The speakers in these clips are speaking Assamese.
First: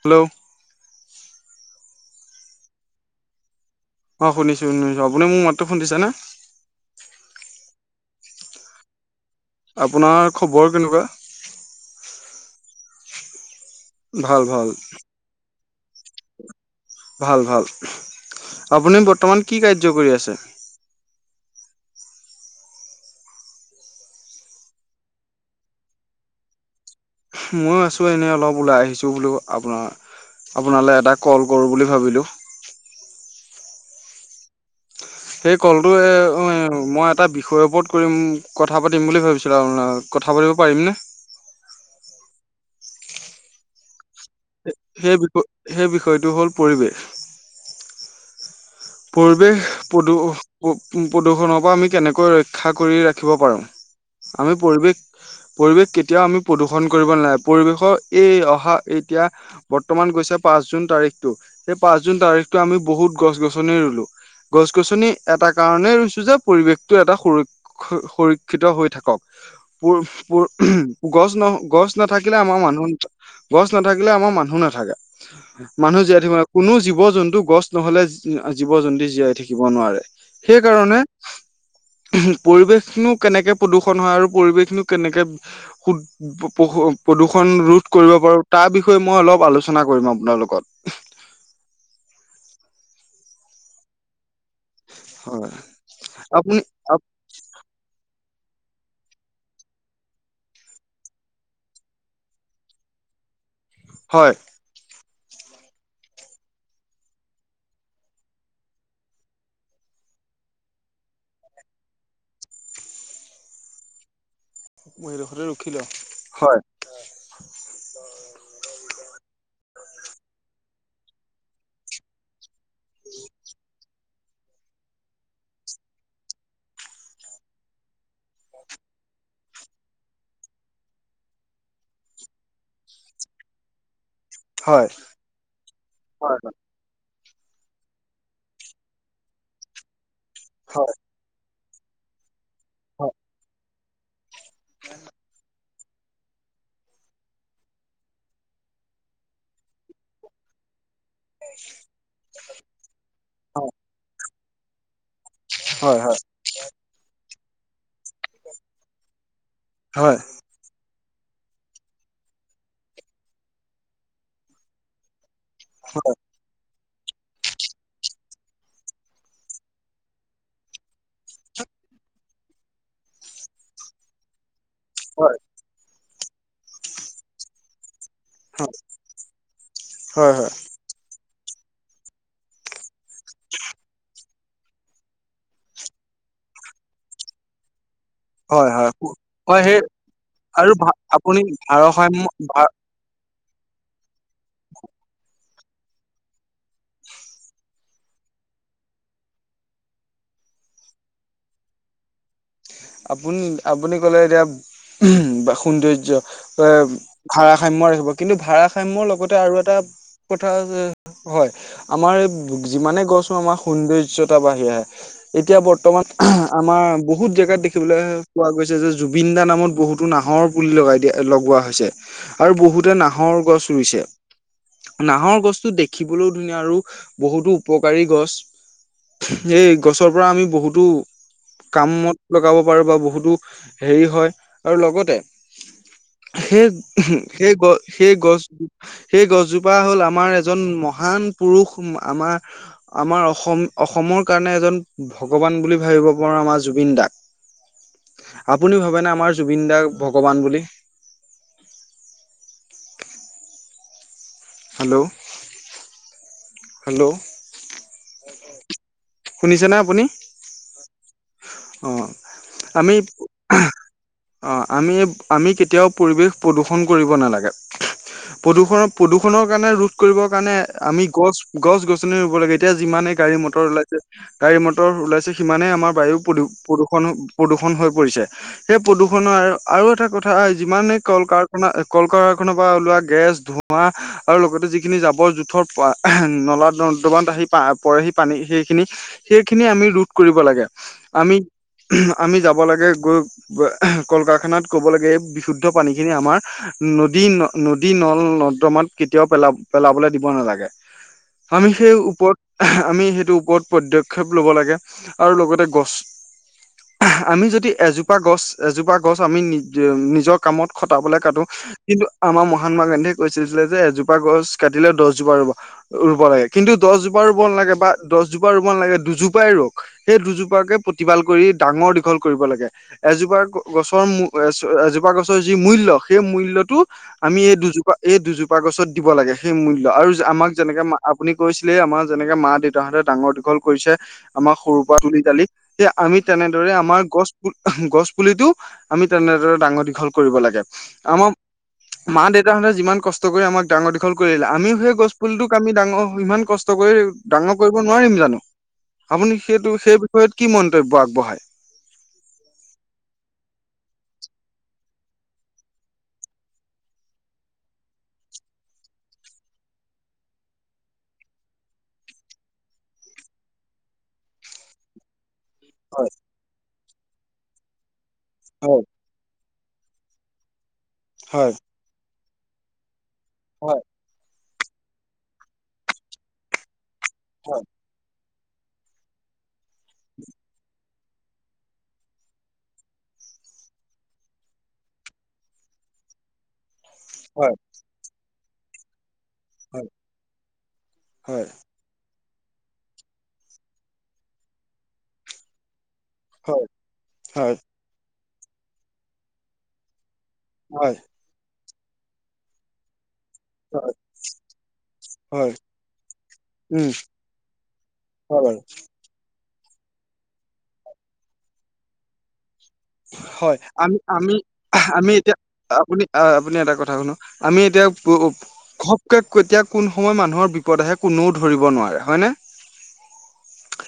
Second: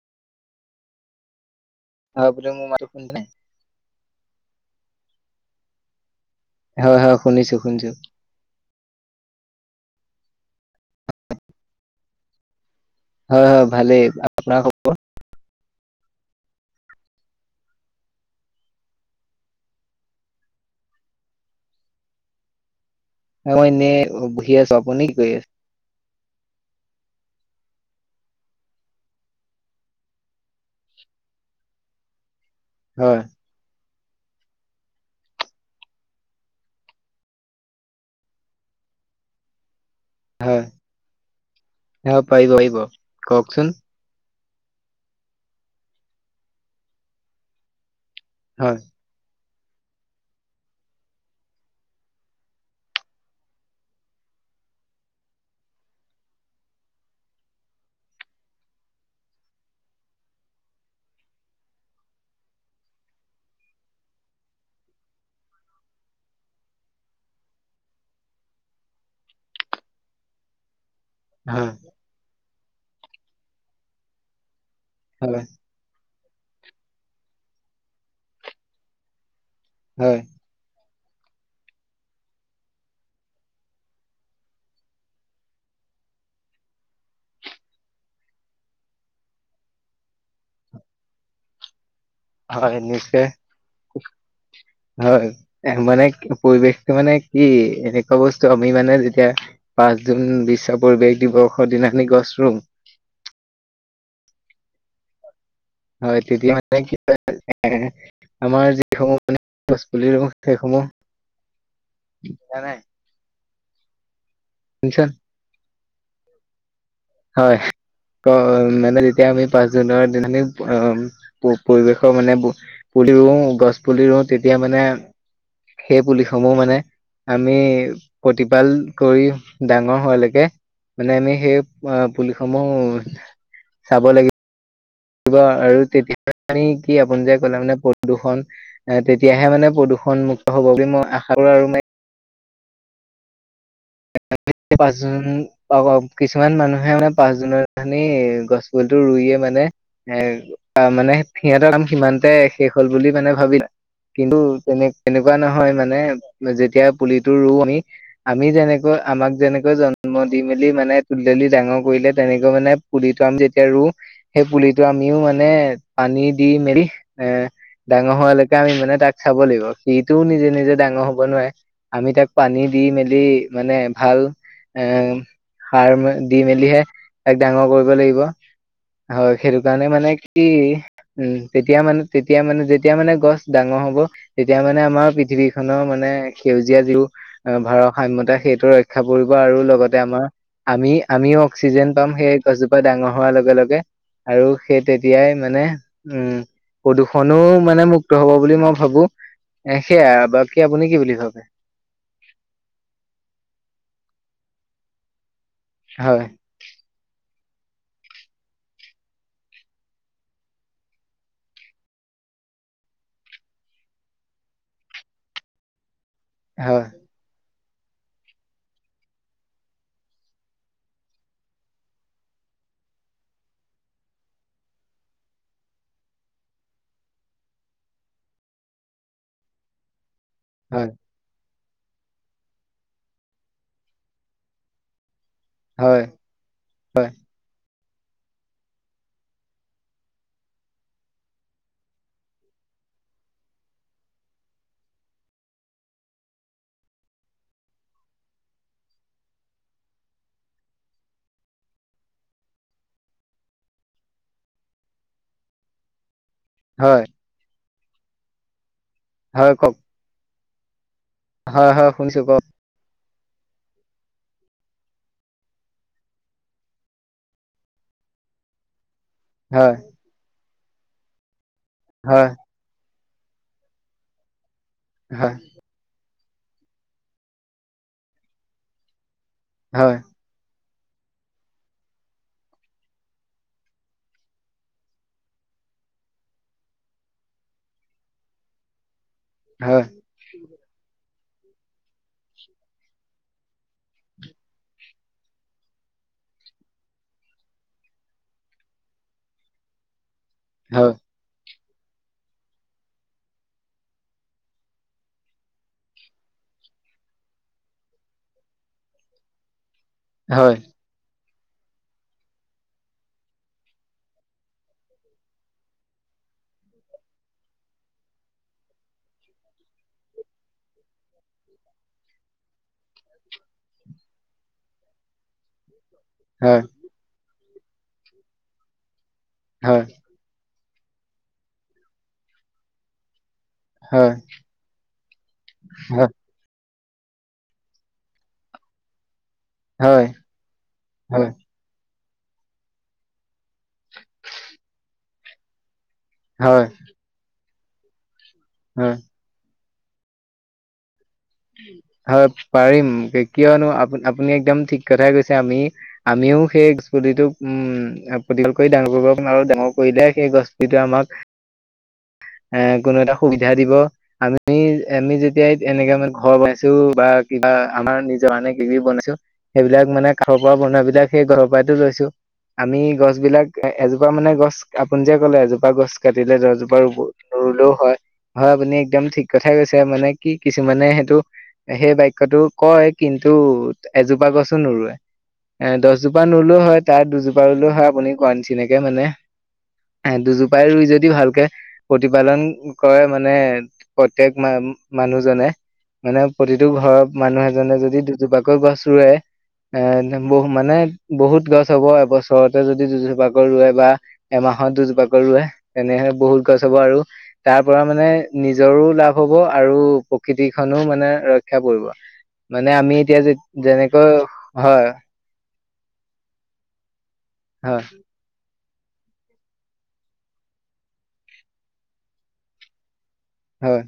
হেল্ল'। [unintelligible] অ' শুনিছো, শুনিছো। আপুনি মোৰ মাততো শুনিছে নে? হয় হয়, শুনিছো শুনিছো। আপোনাৰ খবৰ কেনেকুৱা? হয় হয় ভালেই ভাল আপোনাৰ ভাল খবৰ? [inaudible] ভাল ভাল। আপুনি বৰ্তমান কি কাৰ্য কৰি আছে? মই এনে বহি আছো। আপুনি কি কৰি আছে? ময়ো আছো এনে অলপ ওলাই আহিছো বোলো আপোনাৰ আপোনালৈ এটা কল কৰো বুলি ভাবিলোঁ। হয়। সেই কলটো এ অ এ মই এটা বিষয়ৰ ওপৰত কৰিম কথা পাতিম বুলি ভাবিছিলো। আপোনৰ কথা পাতিব পাৰিমনে? প পিব কওকচোন [unintelligible] সেই বিষয় সেই বিষয়টো হ'ল পৰিৱেশ। হয় পৰিৱেশ প্ৰদূৰষণৰ পৰা আমি কেনেকৈ ৰক্ষা কৰি ৰাখিব পাৰো। আমি পৰিবেশ পৰিৱেশ কেতিয়াও আমি প্ৰদূষণ কৰিব নলাগে পৰিৱেশৰ এই অহা এতিয়া বৰ্তমান কৈছে পাঁচ জুন তাৰিখতটো সেই পাঁচ জুন তাৰিখতটো আমি বহুত গছ গছনি ৰুলো। গছ গছনি এটা কাৰনেই ৰুইছো যে পৰিৱেশটো এটা সুৰক্ষ সুৰক্ষিত হৈ থাকক। প প উম গছ ন হয় গছ নাথাকিলে আমাৰ মানুহ ন গছ নাথাকিলে আমাৰ মানুহ নাথাকে। থাকে হয় মানুহ জীয়াই থাকিব নোৱাৰে, কোনো জীৱ জন্তু গছ নহলে জীৱ জন্তু জীয়াই থাক শিকিব নোৱাৰে হয় সেইকাৰণে পৰিৱেশনো কেনেকে প্ৰদূষণ হয় আৰু পৰিৱেশনো কেনেকে প্ৰদূষণ ৰোধ কৰিব পাৰো, তাৰ বিষয়ে মই অলপ আলোচনা কৰিম আপোনাৰ লগত। [inaudible] হয় এনে চে হয় মানে আপুনি পৰিৱেশটো মানে কি এনেকুৱা বস্তু আমি মানে যেতিয়া পাঁচ জুন বিশ্ব পৰিৱেশ দিৱসৰ দিনা আমি গছ ৰুওঁ হয়। হয় তেতিয়া মানে কি আমাৰ যি সমূহ মানে গছ পুলি সেইসমূহ হয় নাই এইদুখৰটে ৰখি ল হয়। এতিয়া আমি পাঁচ জুনৰ দিনাখি অ পৰিৱেশৰ মানে পুলি ৰুও গছ পুলি ৰুওঁ তেতিয়া মানে সেই পুলিসমূহ মানে আমি প্ৰতিপাল কৰি ডাঙৰ হোৱালৈকে মানে আমি সেই অ পুলিসমূহ চাব লাগি হয় আৰু তেতিয়া হয় মানি কি আপোন যে, মানে প্ৰদূষণ তেতিয়াহে মানে প্ৰদূষণ মুুক্ত হ'ব বুলি হয় মই আশা কৰো আৰু হয়। পাঁচ জুন [unintelligible] অ অ কিছুমান মানুহে মানে পাঁচ জুনৰ নাখনি গছ পোলিতো ৰুইয়ে মানে এ অ মানে সিহঁতৰ কাম সিমানতে শেষ হল বুলি মানে ভাবি লয়, কিন্তু তেনে তেনেকুৱা নহয় হয় হয় মানে যেতিয়া পুলিটো ৰু আমি আমি যেনেকৈ আমাক যেনেক জন্ম হয় দি মেলি মানে তুললি ডাঙৰ কৰিলে তেনেকৈ মানে পুলিটো আমি যেতিয়া ৰুওঁ সেই পুলিটো আমিও মানে মানে পানী দি মেলি এ ডাঙৰ হোৱালৈকে আমি মানে তাক চাব লাগিব। সেইটোও নিজে নিজে ডাঙৰ হব নোৱাৰে আমি তাক পানী দি মেলি। মানে ভাল এ হয় সাৰ দি মেলিহে তাক ডাঙৰ কৰিব লাগিব। হয় সেইটো কাৰণে মানে হয় কি উম তেতিয়া মানে তেতিয়া মানে যে তেতিয়া মানে গছ ডাঙৰ হ'ব। তেতিয়া মানে আমাৰ পৃথিৱী খনৰ মানে সেউজীয়া যিও ভাৰসাম্য সেইটো হয় ৰক্ষা পৰিব আৰু হয় হয় সেই লগতে আমাৰ আৰু আমি আমিও আপুনি অক্সিজেন পাম, সেই ভাৰসাম্য গছজোপা ডাঙৰ হোৱাৰ লগে লগে। আৰু সেই তেতিয়াই মানে উম প্ৰদূষণো মানে মুক্ত হব বুলি মই ভাবো সেয়া আৰু বাকী আপুনি কি বুলি ভাবে? [inaudible] আপুনি আপুনি কলে এতিয়া সৌন্দৰ্য হয় অ- ভাৰসাম্য ৰাখিব কিন্তু ভাৰসাম্যৰ লগতে আৰু এটা কথা যে হয়। আমাৰ এই যিমানে গছো আমাৰ সৌন্দৰ্যতা বাঢ়ি আহে। এতিয়া বৰ্তমান আমাৰ হয় বহুত জেগাত দেখ- দিবলে কোৱা গৈছে যে, জুবিন দা নামত বহুতো নাহৰ, পুলি লগাই দিয়া লগোৱা হৈছে। আৰু বহুত বহুতে নাহৰ, গছ ৰুইছে নাহৰ গছটো দেখিবলৈও ধুনীয়া আৰু বহুতো উপকাৰী গছ এই গছৰ পৰা আমি বহুতো হয় কামত লগাব পাৰো বা বহুতো হেৰি হয় আৰু লগতে হয় হয় হয় সেই সেই গ সেই গছো, সেই গছজোপা হ'ল আমাৰ এজন মহান পুৰুষ আমাৰ আমাৰ অসম অসমৰ কাৰণে এজন ভগৱান বুলি ভাবিব পাৰো আমাৰ জুবিন দাদাক। আপুনি ভাবেনে আমাৰ জুবিন দাক ভগৱান বুলি [inaudible] হেল্ল' হয় হেল্ল' হয়, কওক শুনিছেনে আপুনি- হয় অ হয় শুনিছো ক আমি অ আমি আমি কেতিয়াও পৰিৱেশ প্ৰদূষণ কৰিব নালাগে। প্ৰদূষণৰ, প্ৰদূষণৰ, কাৰণে হয় ৰোধ কৰিবৰ কাৰণে আমি গছ, গছ-গছনি হয় ৰুব লাগে এতিয়া যিমানে গাড়ী-মটৰ ওলাইছে, গাড়ী-মটৰ ওলাইছে হয় সিমানে আমাৰ বায়ুক প্ৰদূষণ, প্ৰদূষণ হৈ পৰিছে সেই প্ৰদূৰণৰ আৰু হয় এটা কথা। যিমানে কল কাৰখানা, কল কাৰখানাৰ পৰা ওলোৱা গেছ, ধোঁৱা, আৰু লগতে যিখিনি জাবৰ -জোথৰ নলা দমান আহি প পৰে সি পানী সেইখিনি সেইখিনি হয় আমি ৰোধ কৰিব লাগে। আমি আমি যাব লাগে, গৈ কল কাৰখানাত কব লাগে এই বিশুদ্ধ পানীখিনি আমাৰ নদী ন নদী নল নৰ্দমাত কেতিয়াও পেলাব পেলাবলৈ দিব নালাগে। হয় আমি সেই ওপৰত আমি সেইটো ওপৰত পদক্ষেপ ল'ব লাগে আৰু লগতে গছ, আমি যদি এজোপা গছ, এজোপা গছ আমি নি যে নিজৰ হয় কামত খটাবলৈ কাটো। কিন্তু আমাৰ মহাত্মা গান্ধীয়ে কৈছিলছিলে যে এজোপা গছ কাটিলে দছজোপা ৰুবা ৰুব লাগে। কিন্তু দহজোপা ৰুব নালাগে বা দহজোপা ৰুব ন লাগে দুজোপাই ৰক সেই দুজোপাকে। প্ৰতিপাল কৰি ডাঙৰ দীঘল কৰিব লাগে এজোপা গছৰ এজ এজোপা গছৰ, যি মূল্য সেই হয় মূল্যতো আমি এই দুজোপা এই দুজোপা গছত দিব লাগে সেই হয় হয় মূল্য আৰু আমাক। যেনেকে মা আপুনি কৈছিলে। আমাৰ যেনেকে মা দেউতাহতে ডাঙৰ দীঘল কৰিছে হয় আমাৰ সৰুৰ পৰা তুলি তালি যে হয় আমি তেনেদৰে আমাৰ গছ গছ, পুলিটো আমি তেনেদৰে ডাঙৰ হয় দীঘল কৰিব লাগে। আমাৰ মা দেউতাহঁতে যিমান কষ্ট কৰি আমাক ডাঙৰ দীঘল কৰিলে। আমিও সেই গছ পুলিটোক আমি ডাঙৰ ইমান হয় কষ্ট কৰি ডাঙৰ কৰিব নোৱাৰিম জানো? হয় আপুনি সেইটো সেই ত কি মন্তব্য আ হয় পাৰিম কিয়নো আপুনি আপুনি একদম ঠিক কথাই কৈছে আমি আমিও সেইপতিটো উম প্ৰতিঘল কৰি ডাঙৰ আৰু ডাঙৰ কৰিলে সেই গছটো আমাক- [inaudible] এ কোনো এটা সুবিধা দিব আমি আমি যেতিয়াই এনেকাে হয় মানে। ছো বা কিবা আমাৰ নিজৰ কাৰে কিবি হয় বনাইছো। সেইবিলাক মানে খাৰ পৰা বনোৱা বি বিলাক সেই ঘৰৰ হয় পৰাইতো লৈছো আমি গছ বিলাক এ হয় এজোপা মানে গছ আপুনি যে ক'লে এজোপা গছ কাটিলে দশ জোপা ৰুলেও হয়। হয় আপুনি একদম ঠিক কথাই কৈছে। মানে কিছুমানে তু সেই বাক্যতো কয় কিন্তু এজোপা গছো নৰুৱে। এ দহজোপা নৰুলেও হয় তাত দুজোপা ৰুলেও হয় আপুনি কোৱা নিচিনাকে মানে। হয় দুজোপাই ৰুই যদি ভালকে হয় প্ৰতি। পালন কৰে মানে, প্ৰত্যেক মানুহজনে। মানে হয় প্ৰতিটো ঘৰৰ মানুহ হয় হয় এজনে যদি দুজোপাকৈ গছ ৰুৱেএ। বহু মানে হয় বহুত গছ হ'ব এবছৰতে যদি দুুজোপা ৰুৱে বা হয় এমাহত দুজোপাক ৰুৱে, হয় তেনেহ বহুত গছ হ'ব উম আৰু তাৰ পৰা মানে। হয় বাৰু নিজৰো লাভ হব আৰু প্ৰকৃতিখনো মানে ৰক্ষা পৰিব। মানে আমি এতিয়া যে হয় আমি যেনেকৈ আমি হয় আমি এতিয়া, আপুনি আপুনি এটা কথা ক। আমি হয় এতিয়া। খপকে কেতিয়া কোন সময়ত মানুহৰ বিপদ আহে কোনেও ধৰিব নোৱাৰে হয়নে? হয়।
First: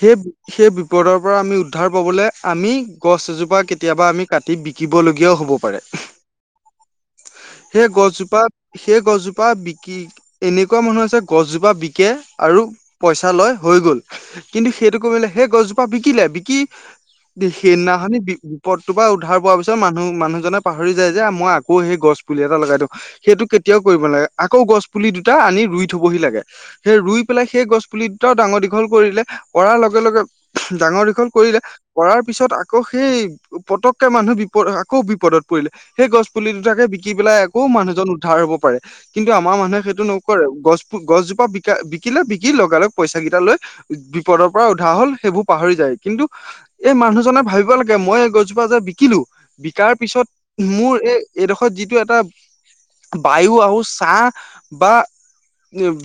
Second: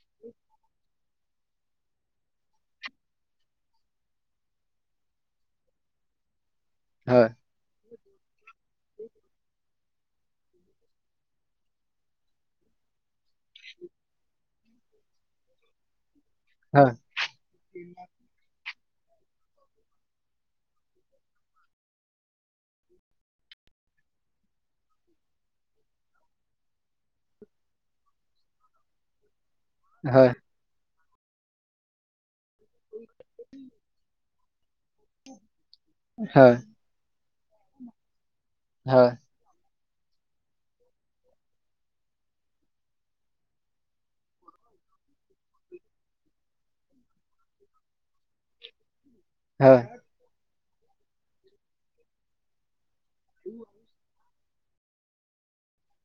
সেই সেই বিপদৰ পৰা আমি উদ্ধাৰ পাবলৈ আমি। গছ এজোপা কেতিয়াবা আমি কাটি বিকিবলগীয়াও হ'ব পাৰে। হয়। সেই গছজোপা সেই গছজোপা বিকি এনেকুৱা মানুহ আছে গছজোপা বিকে আৰু। পইচা লয় হৈ গ'ল। কিন্তু সেইটো কমিলে সেই গছজোপা বিকিলে। কি হয় সেনাখনি। পদটোৰ পৰা উদ্ধাৰ পোৱাৰ পিছত মানুহ মানুহজনে পাহৰি যায় যে মই আকৌ সেই গছ পুলি এটা লগাই দিওঁ সেইটো, কেতিয়াও কৰিব নালাগে আকৌ গছ পুলি দুটা আনি ৰুই থবহি লাগে সেই ই পেল সেই গছ পুলি দুটা ডাঙৰ দীঘল কৰিলে। কৰাৰ লগে লগে হয় ডাঙৰ দীঘল কৰিলে কৰাৰ পিছত আকৌ সেই পতককে মানুহ আকৌ বিপদত পৰিলে। সেই গছ পুলি হয় দুটাকে বিকি পেলাই আকৌ মানুহজন উ। হ'ব পাৰে হয় কিন্তু আমাৰ মানুহে সেই। নকৰে, গছ গছজোপা বি বিকিলে বিকি লগে লগ পইচা কেইটা লৈ উ বিপদৰ পৰা উধা। হল সেইবোৰ পাহৰি যায় কিন্তু এই মানুহজনে ভাবিব লাগে মই এই গছজোপা যে বিকিলো হয় বিকাৰাৰ পিছত। মোৰ এই এইডোখৰ যিটো এটা বায়ু আহ চাহ। বা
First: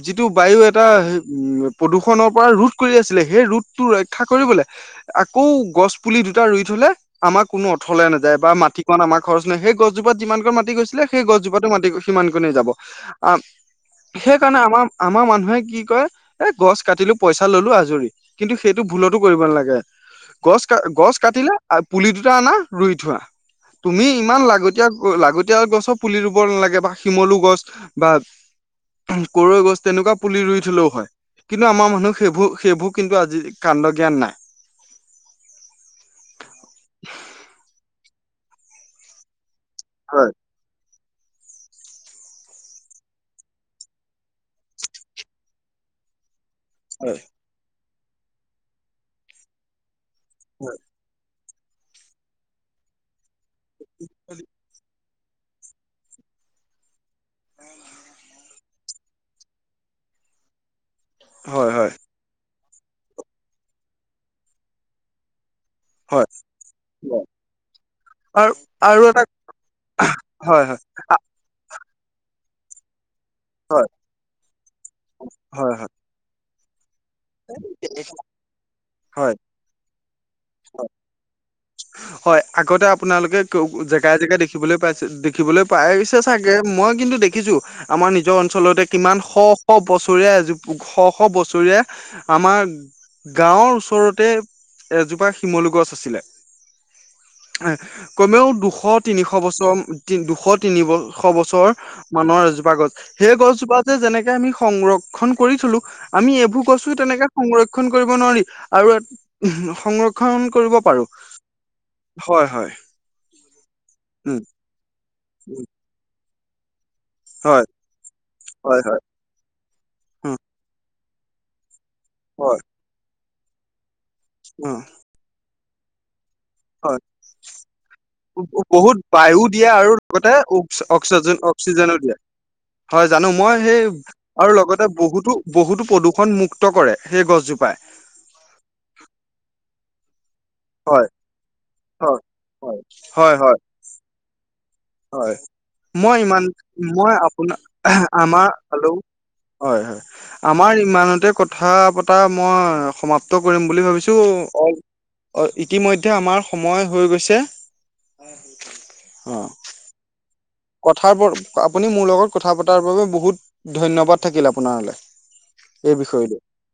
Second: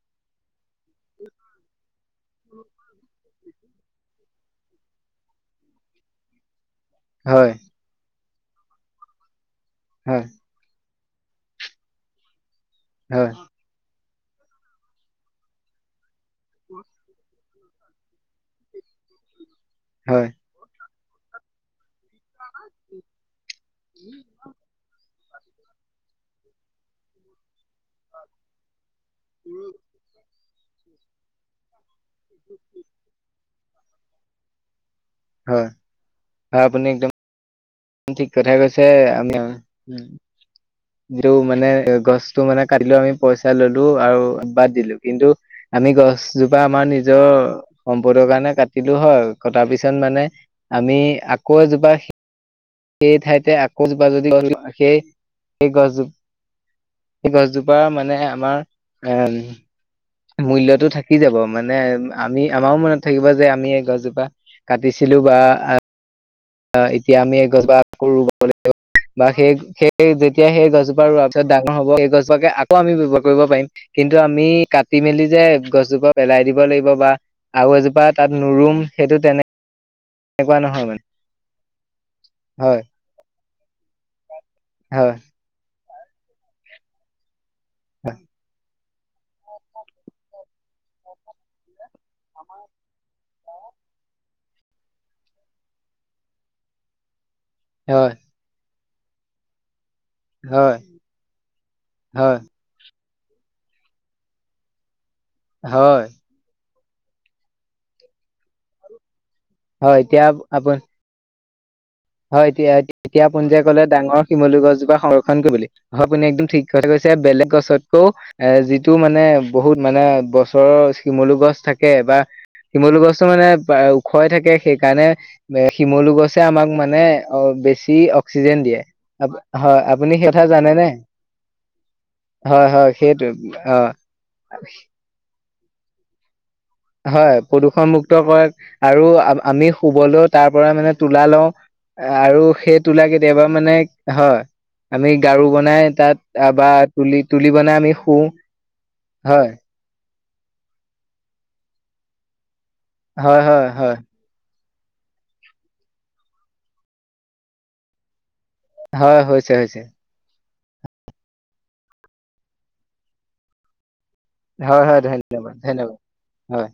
যিটো বায়ু এটা উম। প্ৰদূষণৰ পৰা ৰোধ কৰি আছিলে। সেই ৰোধটো ৰক্ষা কৰিবলৈ আকৌ গছ পুলি দুটা ৰুই। তোলে আমাৰ হয় কোনো অথলে নাযায় বা মাটি কন আমাৰ খৰচ নহয়। সেই গছজোপাত হয় যিমান কণ মাটি গৈছিলে। সেই গছজোপাটো মাতি সিমান কোনে যাব হয় আহ। সেই কাৰণে আমাৰ, আমাৰ মানুহে কি কয় এ গছ কাটিলো পইচা ললো আজৰি কিন্তু সেইটো ভুলতো কৰিব নালাগে হয়, গছ কাটিলে পুলিটো। না ৰুই থোৱা তুমি ইমান লাগতিয়াল লাগতিয়াল গছো পুলি ৰুব নালাগে বা শিমলু গছ বা। কদৈগছ তেনেকুৱা পুলি ৰুই থলেও হয়।। কিন্তু আমাৰ মানুহ সেইবোৰ সেইবোৰ কিন্তু আজি কন্দ জ্ঞান নাই। হয় হয় আপুনি একদম। ঠিক কথা কৈছে আমি। হয় যটো মানে গছতটো মানে কাটিলো আমি পইচা ললো আৰু বাদ দিলো কিন্তু আমি গছ জোপা আমাৰ হয় নিজৰ সম্পদৰ কাৰণে কাটিলো। হয় কটাৰ পিছত মানে। আমি আকৌ এজোপা সেই ঠাইতে আকৌজোপা যদি সেই। এই গাছ সেই গছজোপাৰ মানে আমাৰ এম মূল্যতো থাকে। কি যাব হয় মানে হয় আমি আমাৰো মনত থাকিব। যে আমি এই গছজোপা কাটিছিলো বা। আহ এতিয়া হয় আমি গছ ব কৰো আৰু লাগ আৰু [unintelligible] এটা বা সেই সেই যেতিয়া হয় সেই হয় গছজোপা ৰোৱাৰ পিছত ডাঙৰ হ'ব। গছজাকে আকৌ আমি বৱহাৰ কৰিব পাৰিম। হয় কিন্তু আমি কাটি মেলি যে হয় হয় গছজোপ পেলাই দিব। লাগিব বা আৰু এজোপা তাত নৰুম সেইটো হয় তেনে তেনেকুৱা নহয় মানে। হয়, আগতে আপোনালোকে জেগাই জেগাই দেখিবলৈ পাইছে হয় দেখিবলৈ। পাই গৈছে চাগে মই কিন্তু দেখিছো আমাৰ নিজৰ অঞ্চলতে কিমান শ- শ বছৰীয়া এজো -শ -শ বছৰীয়া আমাৰ গাঁওৰ ওচৰতে এজোপা শিমলু গছ আছিলে। হয় কমেও দুশ- তিনিশ বছৰ তি দুশ- হয় তিনিশ বছৰ হয় মানৰ এজোপা গছ সেই গছজোপা যে যেনেকে আমি সংৰক্ষণ কৰি থলো হয় আমি এইবোৰ কৈছোঁ তেনেকে সংৰক্ষণ কৰিব নোৱাৰো [inaudible] আৰু হয় এতিয়া সংৰক্ষন আপোন কৰিব পাৰো। হয়, এতিয়া -এতিয়া আপুনি যে কলে ডাঙৰ উম শিমলু গছজোপা সংৰক্ষণ উম কৰিবলে, হয় আপুনি একদম ঠিক কথা কৈছে বেলেগ হয় গছতকৈ এ' হয় যিটো হয় মানে বহুত মানে উম বছৰৰ শিমলু গছ থাকে বা হয় শিমলু গছটো মানে ওখ হৈ থাকে উম সেইকাৰণে শিমলু গছে আম তোমাক মানে হয় অলপ বেছি অক্সিজেন দিয়ে। বহুত বায়ু দিয়ে হয়, আৰু আপুনি সেই লগতে কথা অক্স জানেনে? অক্সিজেন অক্সিজেনো হয়, জানো মই সেই আৰু লগতে বহুতো- বহুতো প্ৰদূষণ মুক্ত কৰে সেই হয়, গছজোপাই প্ৰদূষণ মুুক্ত কৰাত আৰু আমি শুবলৈত তাৰ পৰা মানে হয় তুলা লওঁ হয় আৰু হয় সেই তুলা হয় কেতিয়াবা হয় মানে হয় আমি হয় গাৰু বনাই মই ইমান তাত বা মই তুলি -তুলি আপোনাৰ বনাই আমি শুওঁ আমাৰ হেল্ল' হয়- হয়। আমাৰ ইমানতে কথা পতা মই হয় সমাপ্ত হয় কৰিম বুলি হয় ভাবিছো। ইতিমধ্যে আমাৰ সময় হৈ গৈছে। হয়, অ হৈছে -হৈছে। কথাৰ ওপৰত আপুনি মোৰ লগত কথা পতাৰ বাবে বহুত ধন্যবাদ। থাকিল হয় আপোনাৰলে হয় ধন্যবাদ ধন্যবাদ এই বিষয়টো হয়